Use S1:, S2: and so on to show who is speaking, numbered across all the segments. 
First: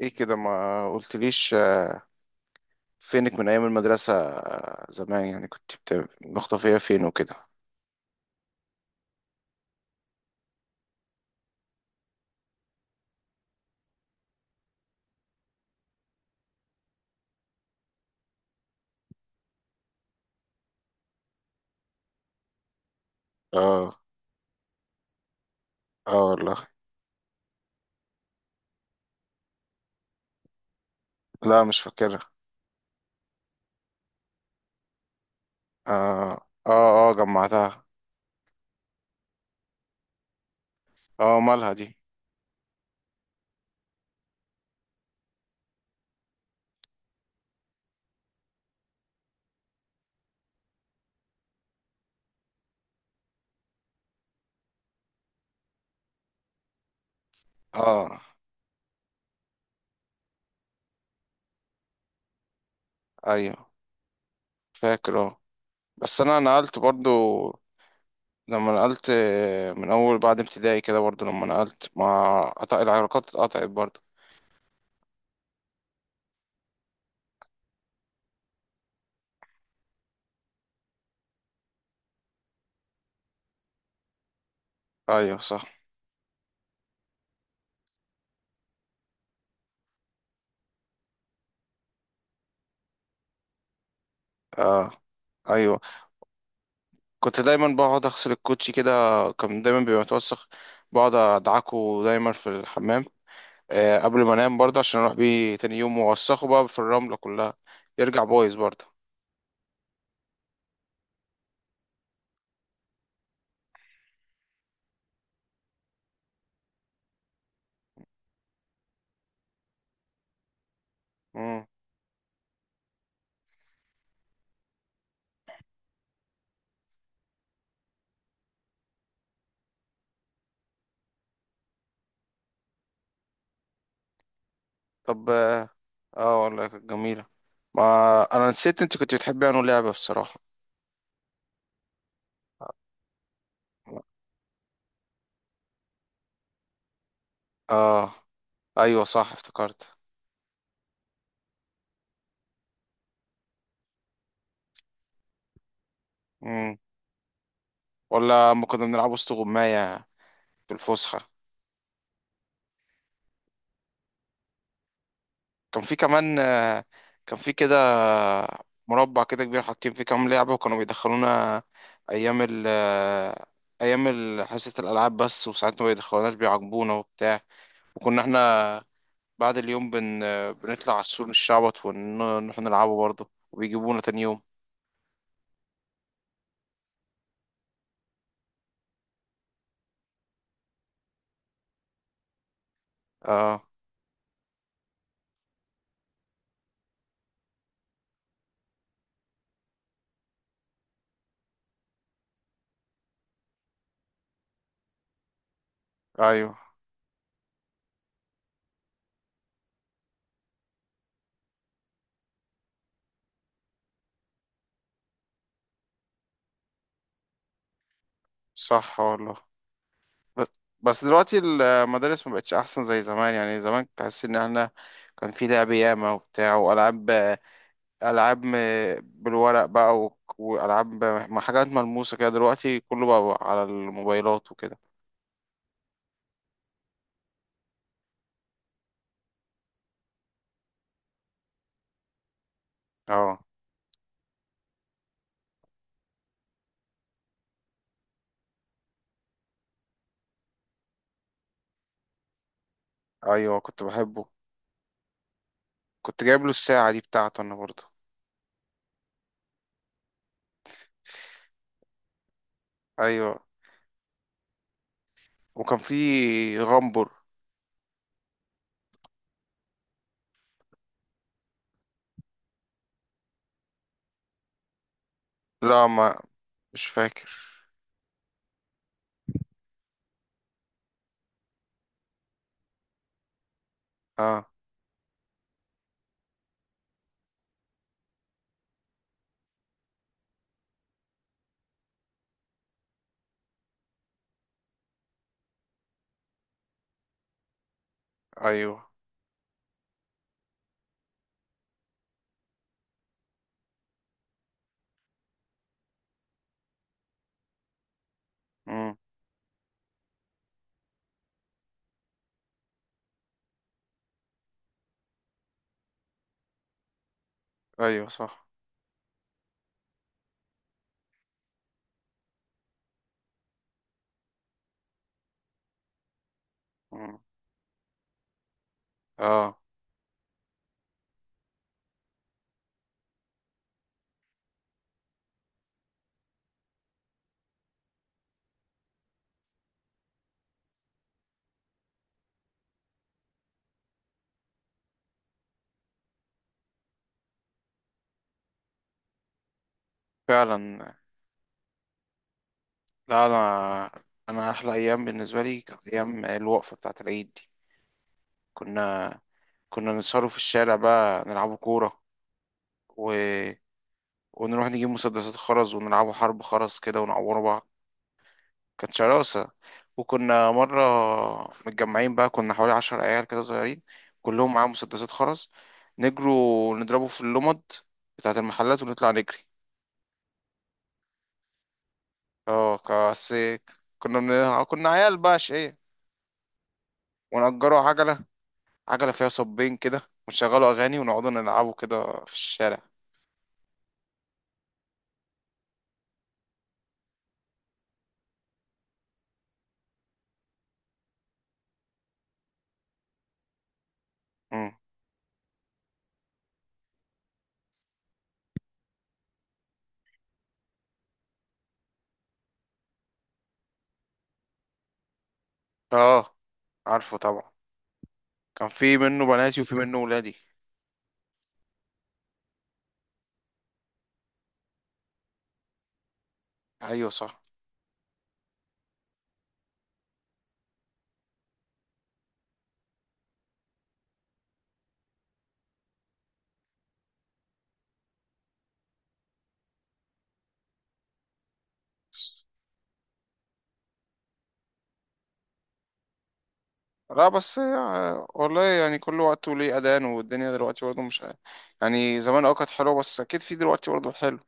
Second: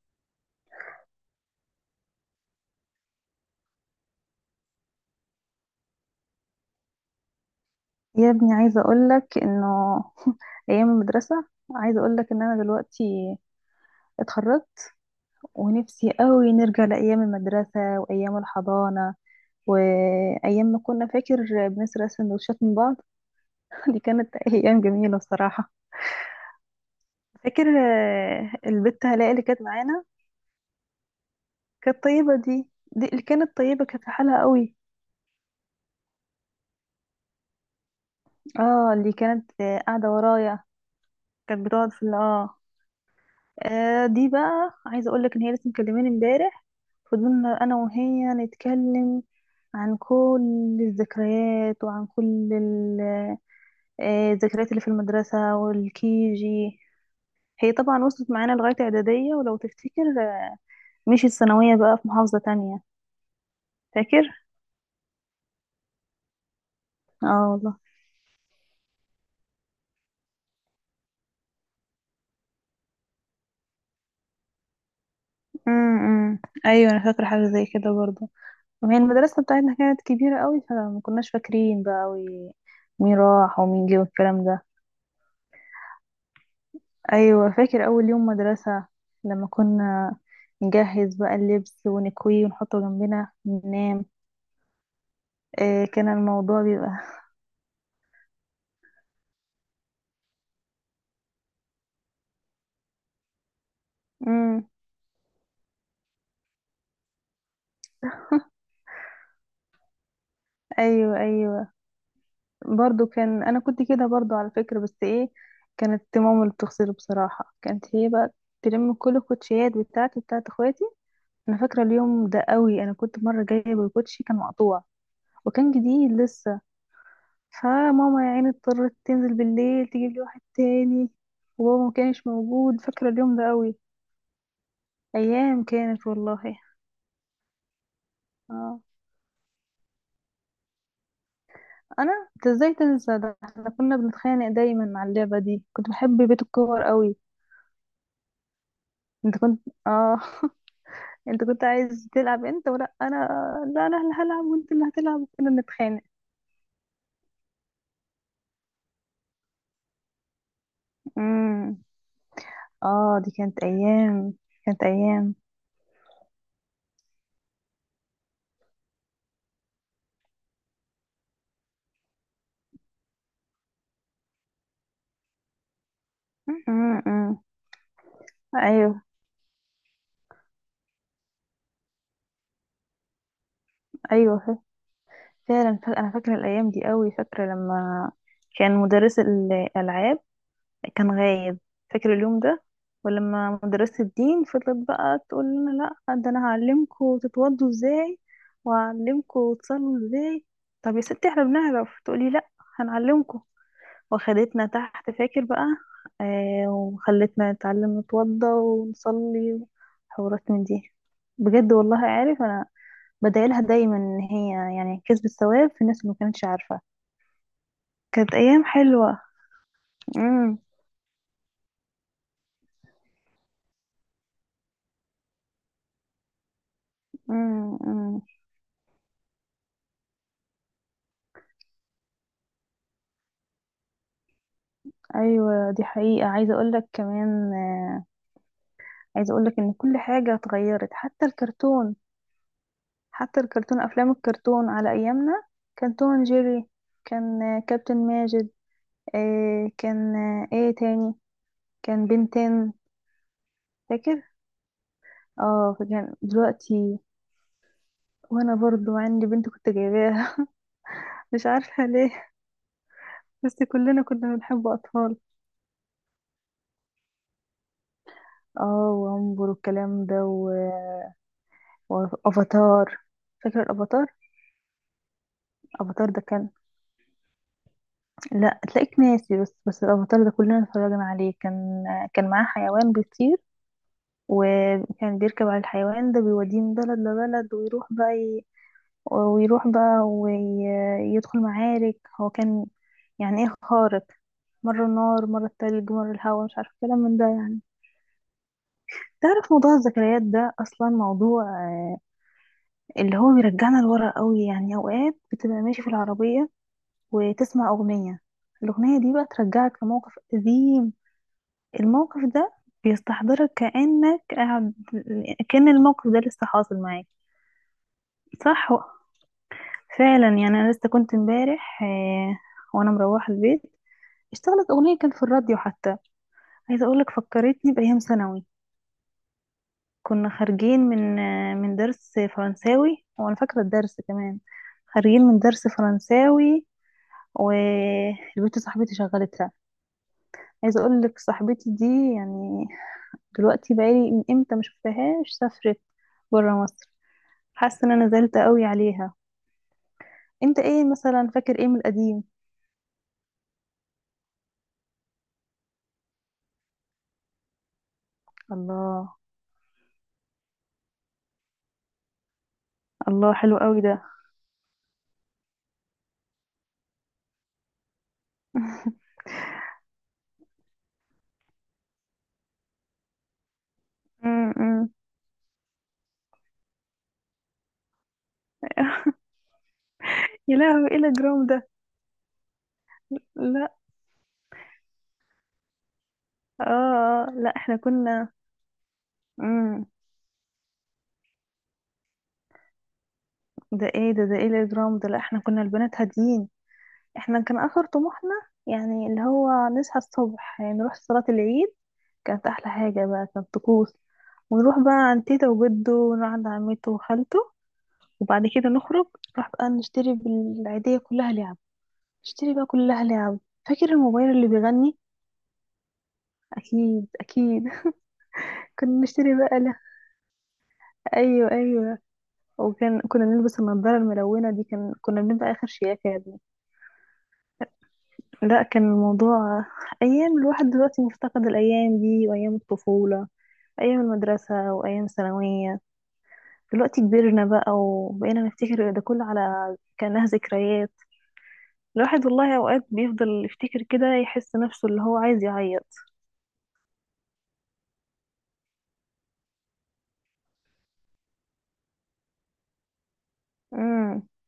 S1: ايه كده؟ ما قلتليش. فينك من ايام المدرسة؟ زمان يعني كنت مختفية فين وكده.
S2: يا ابني، عايزة أقولك إنه أيام المدرسة، عايزة أقولك إن أنا دلوقتي اتخرجت، ونفسي قوي نرجع لأيام المدرسة وأيام الحضانة، وأيام ما كنا فاكر بنسرق سندوتشات من بعض.
S1: اه.
S2: دي كانت أيام جميلة الصراحة.
S1: اه والله.
S2: فاكر، البت هلاء اللي كانت معانا،
S1: لا، مش
S2: كانت
S1: فاكرها.
S2: طيبة. دي اللي كانت طيبة، كانت في حالها قوي.
S1: اه اه اه، جمعتها.
S2: اه، اللي كانت قاعدة ورايا،
S1: اه،
S2: كانت
S1: مالها دي؟
S2: بتقعد في دي بقى عايزه اقول لك ان هي لسه مكلماني امبارح، فضلنا انا وهي نتكلم عن كل الذكريات وعن كل الذكريات اللي في المدرسه والكيجي. هي طبعا
S1: اه
S2: وصلت معانا لغايه اعداديه، ولو تفتكر, مشيت ثانويه بقى في محافظه تانية.
S1: ايوه،
S2: فاكر.
S1: فاكر. اه. بس انا نقلت برضو،
S2: اه والله.
S1: لما نقلت من اول بعد ابتدائي كده برضو، لما نقلت ما قطع العلاقات اتقطعت برضو.
S2: امم ايوه، انا فاكره حاجه زي كده برضه، وهي المدرسه بتاعتنا كانت كبيره قوي، فما كناش فاكرين بقى قوي مين راح ومين جه والكلام ده.
S1: ايوه صح.
S2: ايوه، فاكر اول يوم مدرسة لما كنا نجهز بقى اللبس ونكويه ونحطه جنبنا وننام.
S1: اه ايوه.
S2: إيه كان الموضوع بيبقى!
S1: كنت دايما بقعد اغسل الكوتشي كده، كان دايما بيبقى متوسخ. بقعد ادعكه دايما في الحمام قبل ما انام
S2: امم.
S1: برضه عشان اروح بيه تاني يوم واوسخه بقى في الرملة كلها. يرجع بايظ برضه.
S2: ايوه، ايوه، برضو كان انا كنت كده برضو على فكرة، بس ايه، كانت ماما اللي بتغسله بصراحة، كانت هي بقى تلم كل الكوتشيات بتاعتي بتاعت اخواتي. انا
S1: مم.
S2: فاكرة اليوم ده قوي، انا كنت مرة جايبة الكوتشي كان مقطوع، وكان جديد لسه، فماما يا عيني اضطرت تنزل بالليل تجيب لي واحد تاني، وبابا ما كانش موجود. فاكرة اليوم ده قوي،
S1: طب
S2: ايام
S1: اه.
S2: كانت والله.
S1: والله كانت جميلة. ما انا
S2: اه،
S1: نسيت انت كنت بتحبي انه لعبة بصراحة.
S2: انا انت ازاي تنسى ده! احنا كنا بنتخانق دايما مع اللعبة دي، كنت بحب بيت الكور قوي.
S1: اه ايوه صح،
S2: انت كنت،
S1: افتكرت.
S2: اه. انت كنت عايز تلعب انت ولا انا؟ لا، انا اللي هلعب وانت اللي هتلعب، وكنا بنتخانق.
S1: مم. ولا اما كنا بنلعب وسط غماية في الفسحة.
S2: امم. اه، دي كانت ايام، كانت ايام.
S1: كان في كمان كان في كده مربع كده كبير حاطين فيه كام لعبة وكانوا بيدخلونا. أيام ال آه، أيام ال- حصة الألعاب بس، وساعات ما بيدخلوناش بيعاقبونا وبتاع.
S2: امم.
S1: وكنا احنا
S2: ايوه
S1: بعد اليوم بن آه، بنطلع على السور نشعبط ونروح نلعبه برضه وبيجيبونا تاني يوم.
S2: ايوه. فعلا انا فاكره الايام دي قوي. فاكره لما كان مدرس الالعاب كان غايب، فاكره اليوم ده، ولما
S1: اه
S2: مدرسه الدين فضلت بقى تقول لنا: لا، ده انا هعلمكم تتوضوا ازاي وهعلمكم تصلوا ازاي. طب يا ستي احنا بنعرف، تقولي لا، هنعلمكم. وخدتنا تحت، فاكر بقى.
S1: أيوه
S2: آه، وخلتنا نتعلم نتوضى ونصلي وحوارات من دي. بجد والله، عارف انا بدايلها دايما ان هي يعني كسبت ثواب في الناس اللي ما كانتش عارفة. كانت ايام
S1: صح
S2: حلوة.
S1: والله. ب-
S2: امم.
S1: بس دلوقتي المدارس ما بقتش أحسن زي زمان، يعني زمان تحس إن احنا كان في لعب ياما وبتاع وألعاب.
S2: امم. أمم.
S1: العاب بالورق بقى والعاب حاجات ملموسه كده، دلوقتي كله بقى على الموبايلات وكده.
S2: ايوه دي حقيقة. عايزة اقول لك كمان, عايزة اقول لك ان كل حاجة اتغيرت حتى الكرتون.
S1: اه
S2: حتى الكرتون، افلام الكرتون على ايامنا، كان توم أند جيري، كان كابتن ماجد، كان ايه تاني، كان بنتين.
S1: ايوه، كنت
S2: فاكر؟
S1: بحبه.
S2: اه، كان
S1: كنت جايب له الساعه
S2: دلوقتي
S1: دي بتاعته انا برضه.
S2: وانا برضو عندي بنت كنت جايباها، مش عارفة ليه،
S1: ايوه.
S2: بس كلنا كنا بنحب أطفال.
S1: وكان في غمبر.
S2: اه وامبر والكلام ده وافاتار. فاكر الافاتار؟
S1: لا
S2: الافاتار
S1: ما
S2: ده كان،
S1: مش فاكر.
S2: لا تلاقيك ناسي، بس الافاتار ده كلنا اتفرجنا عليه. كان كان معاه حيوان بيطير،
S1: اه
S2: وكان بيركب على الحيوان ده، بيوديه من بلد لبلد، ويروح بقى ويروح بقى ويدخل معارك. هو كان يعني ايه، خارق، مرة النار مرة التلج مرة الهواء، مش عارفة كلام من ده يعني.
S1: ايوه.
S2: تعرف موضوع الذكريات ده أصلا موضوع آه، اللي هو بيرجعنا لورا قوي. يعني اوقات بتبقى ماشي في العربية وتسمع اغنية،
S1: امم.
S2: الاغنية دي بقى ترجعك لموقف قديم، الموقف ده بيستحضرك كأنك قاعد، كأن الموقف ده لسه حاصل معاك.
S1: ايوه صح.
S2: صح، فعلا. يعني انا لسه كنت امبارح, وانا مروحة البيت، اشتغلت اغنية كان في الراديو حتى، عايزة اقولك
S1: مم.
S2: فكرتني بايام ثانوي.
S1: اه
S2: كنا خارجين من من درس فرنساوي، وانا فاكرة الدرس كمان، خارجين من درس فرنساوي، والبنت صاحبتي شغلتها. عايزه اقول لك صاحبتي دي يعني دلوقتي بقالي من امتى ما شفتهاش، سافرت بره مصر. حاسه ان انا زعلت قوي عليها. انت ايه
S1: فعلا.
S2: مثلا فاكر ايه من القديم؟
S1: لا، انا احلى ايام بالنسبه لي كانت ايام الوقفه بتاعه العيد دي.
S2: الله.
S1: كنا كنا نسهروا في الشارع بقى نلعبوا كوره، و
S2: الله حلو قوي ده.
S1: ونروح نجيب مسدسات خرز ونلعبوا حرب خرز كده ونعوروا بعض. كانت شراسة. وكنا مرة متجمعين بقى، كنا حوالي عشر عيال كده صغيرين، كلهم معاهم
S2: امم.
S1: مسدسات خرز. نجروا ونضربوا في اللمض بتاعة المحلات ونطلع نجري.
S2: يا لهوي، ايه الاجرام ده!
S1: اه بس
S2: لا.
S1: كنا عيال بقى شقية.
S2: اه، لا احنا
S1: ونأجروا عجلة،
S2: كنا.
S1: عجلة فيها صبين
S2: امم.
S1: كده، ونشغلوا أغاني ونقعدوا نلعبوا كده في الشارع.
S2: ده ايه ده ايه الاجرام ده! لا، احنا كنا البنات هاديين. احنا كان اخر طموحنا يعني اللي هو نصحى الصبح يعني نروح صلاة العيد، كانت احلى حاجة بقى، كانت طقوس.
S1: مم.
S2: ونروح بقى عند تيتا وجده، ونروح عند عمته وخالته، وبعد كده نخرج نروح بقى نشتري بالعيدية كلها لعب، نشتري بقى كلها لعب. فاكر الموبايل اللي بيغني؟
S1: اه
S2: اكيد
S1: عارفه طبعا،
S2: اكيد.
S1: كان في
S2: كنا
S1: منه
S2: نشتري
S1: بناتي
S2: بقى
S1: وفي
S2: له.
S1: منه ولادي.
S2: ايوه ايوه، وكان كنا نلبس النضاره الملونه دي، كان كنا بنبقى اخر شياكه يا ابني.
S1: ايوه صح.
S2: لا كان الموضوع، ايام الواحد دلوقتي مفتقد الايام دي وايام الطفوله، أيام المدرسة وأيام الثانوية. دلوقتي كبرنا بقى، وبقينا نفتكر ده كله على كأنها ذكريات. الواحد والله أوقات بيفضل يفتكر كده، يحس نفسه اللي هو عايز يعيط.
S1: لا بس هي والله، يعني كل وقت وليه أذان، والدنيا دلوقتي برضه مش، يعني زمان اه كانت حلوة، بس أكيد في دلوقتي برضه
S2: امم.
S1: حلو.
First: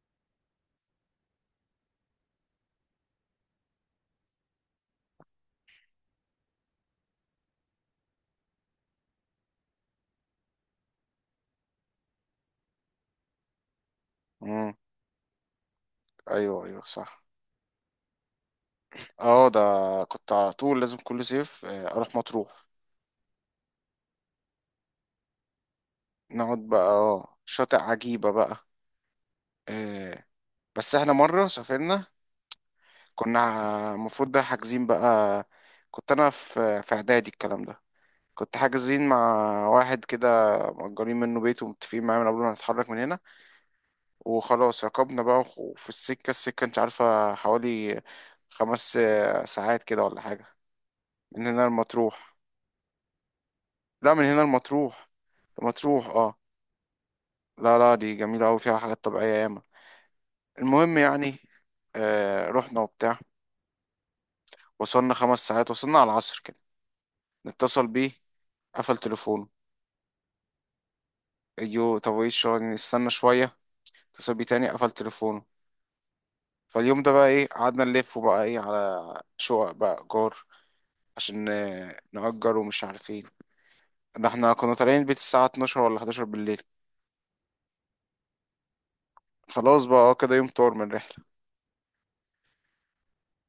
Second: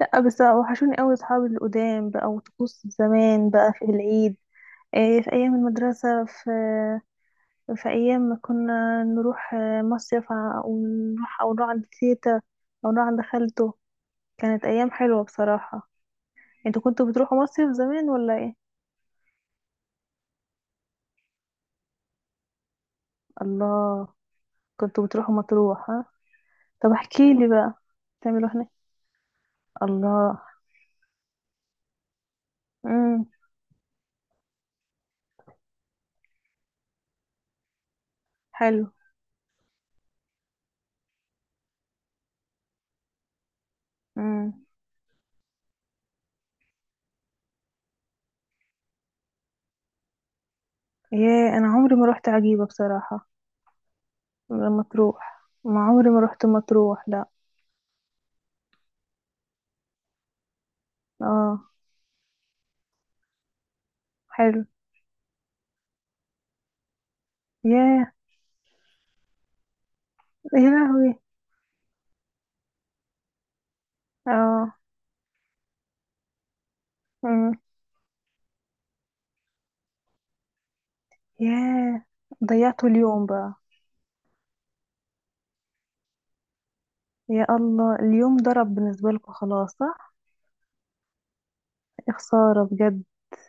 S2: لأ بس وحشوني أوي صحابي القدام بقى، وطقوس زمان بقى في العيد. إيه، في أيام المدرسة، في أيام ما كنا نروح مصيف ونروح، أو نروح عند تيتا، أو نروح عند خالته. كانت
S1: مم.
S2: أيام حلوة بصراحة.
S1: أيوه أيوه
S2: انتوا كنتوا
S1: صح.
S2: بتروحوا مصيف زمان ولا ايه؟
S1: اه، ده كنت على طول لازم كل صيف أروح مطروح.
S2: الله. كنتوا بتروحوا مطروح، ها؟
S1: نقعد بقى
S2: طب احكي
S1: اه
S2: لي بقى
S1: شاطئ عجيبة
S2: بتعملوا
S1: بقى.
S2: هناك.
S1: آه،
S2: الله.
S1: بس احنا مرة سافرنا،
S2: امم.
S1: كنا المفروض ده حاجزين بقى، كنت أنا في إعدادي الكلام ده، كنت
S2: حلو.
S1: حاجزين مع واحد كده مأجرين منه بيت ومتفقين معاه من قبل ما نتحرك من هنا.
S2: امم.
S1: وخلاص ركبنا بقى وفي السكة، السكة انت عارفة حوالي خمس ساعات كده ولا حاجة. من
S2: ياه،
S1: هنا
S2: انا عمري ما روحت
S1: المطروح؟
S2: عجيبة بصراحة.
S1: لا، من هنا
S2: لما
S1: المطروح.
S2: تروح، ما
S1: مطروح
S2: عمري ما
S1: اه.
S2: روحت مطروح لا.
S1: لا لا، دي جميلة أوي فيها حاجات طبيعية ياما. المهم يعني
S2: اه.
S1: آه رحنا وبتاع.
S2: حلو.
S1: وصلنا خمس ساعات، وصلنا على العصر كده. نتصل بيه،
S2: ياه.
S1: قفل تليفونه.
S2: يا لهوي.
S1: ايوه طب ايه الشغل، نستنى شوية. اتصل بيه تاني،
S2: اه.
S1: قفل تليفونه. فاليوم ده بقى ايه،
S2: امم.
S1: قعدنا نلف بقى ايه على شقق بقى ايجار عشان
S2: ياه،
S1: نأجر ومش
S2: ضيعتوا
S1: عارفين.
S2: اليوم بقى.
S1: ده احنا كنا طالعين البيت الساعة 12 ولا 11 بالليل.
S2: يا الله، اليوم ضرب بالنسبة لكم خلاص،
S1: خلاص بقى اه،
S2: صح.
S1: كده يوم طار من الرحلة.
S2: يا خسارة بجد.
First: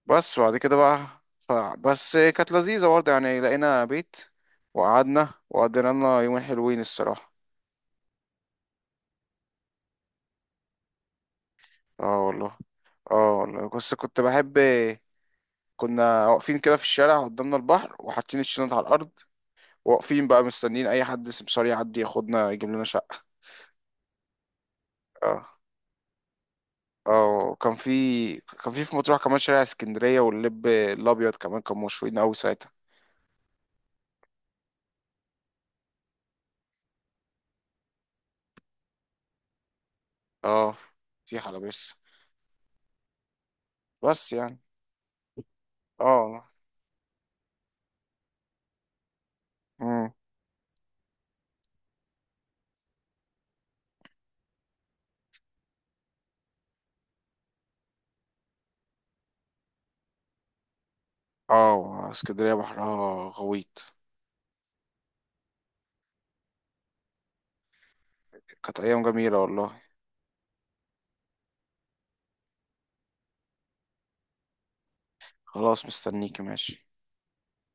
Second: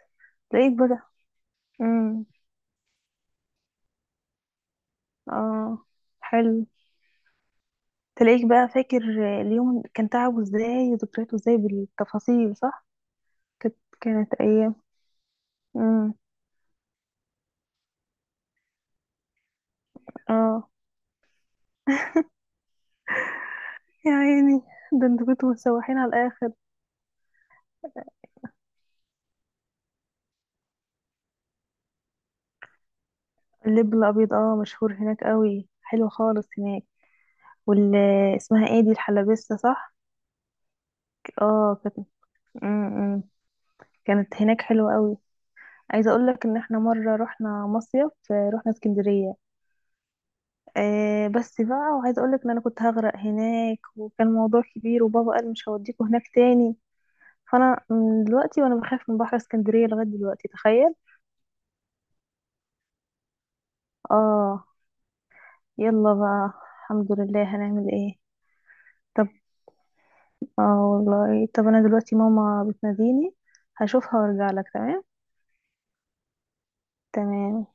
S1: بس بعد
S2: تلاقيك
S1: كده بقى
S2: بقى.
S1: ف... بس
S2: امم.
S1: كانت لذيذة برضه، يعني لقينا بيت وقعدنا
S2: اه.
S1: وقضينا لنا يومين
S2: حلو.
S1: حلوين الصراحة.
S2: تلاقيك بقى فاكر اليوم كان تعبه ازاي وذكرياته ازاي
S1: اه والله.
S2: بالتفاصيل، صح.
S1: اه والله
S2: كانت
S1: بس كنت
S2: كانت
S1: بحب.
S2: ايام. امم.
S1: كنا واقفين كده في الشارع، قدامنا البحر وحاطين الشنط على الأرض، واقفين بقى
S2: اه.
S1: مستنيين أي حد سمسار يعدي ياخدنا يجيب لنا شقة.
S2: يا عيني، ده انتوا
S1: اه.
S2: كنتوا مسوحين على الاخر.
S1: اه كان في، كان في مطروح كمان شارع اسكندرية واللب الأبيض كمان كانوا مشهورين أوي ساعتها.
S2: اللب الابيض، اه مشهور هناك قوي، حلو خالص هناك. وال، اسمها ايه دي، الحلبسه، صح.
S1: اه في
S2: اه
S1: حلبس.
S2: كانت. امم.
S1: بس
S2: كانت
S1: يعني
S2: هناك حلوه قوي. عايزه اقول
S1: اه.
S2: لك ان احنا مره رحنا مصيف, رحنا اسكندريه.
S1: امم.
S2: آه بس بقى، وعايزه اقول لك ان انا كنت هغرق هناك، وكان موضوع كبير، وبابا قال مش هوديكوا هناك تاني، فانا من دلوقتي وانا بخاف من بحر اسكندرية لغاية دلوقتي، تخيل.
S1: اه اسكندرية بحرها غويط.
S2: اه. يلا بقى الحمد لله هنعمل ايه.
S1: كانت أيام
S2: طب
S1: جميلة والله.
S2: اه والله، طب انا دلوقتي ماما بتناديني، هشوفها وارجع لك، تمام.
S1: خلاص، مستنيكي ماشي.
S2: تمام.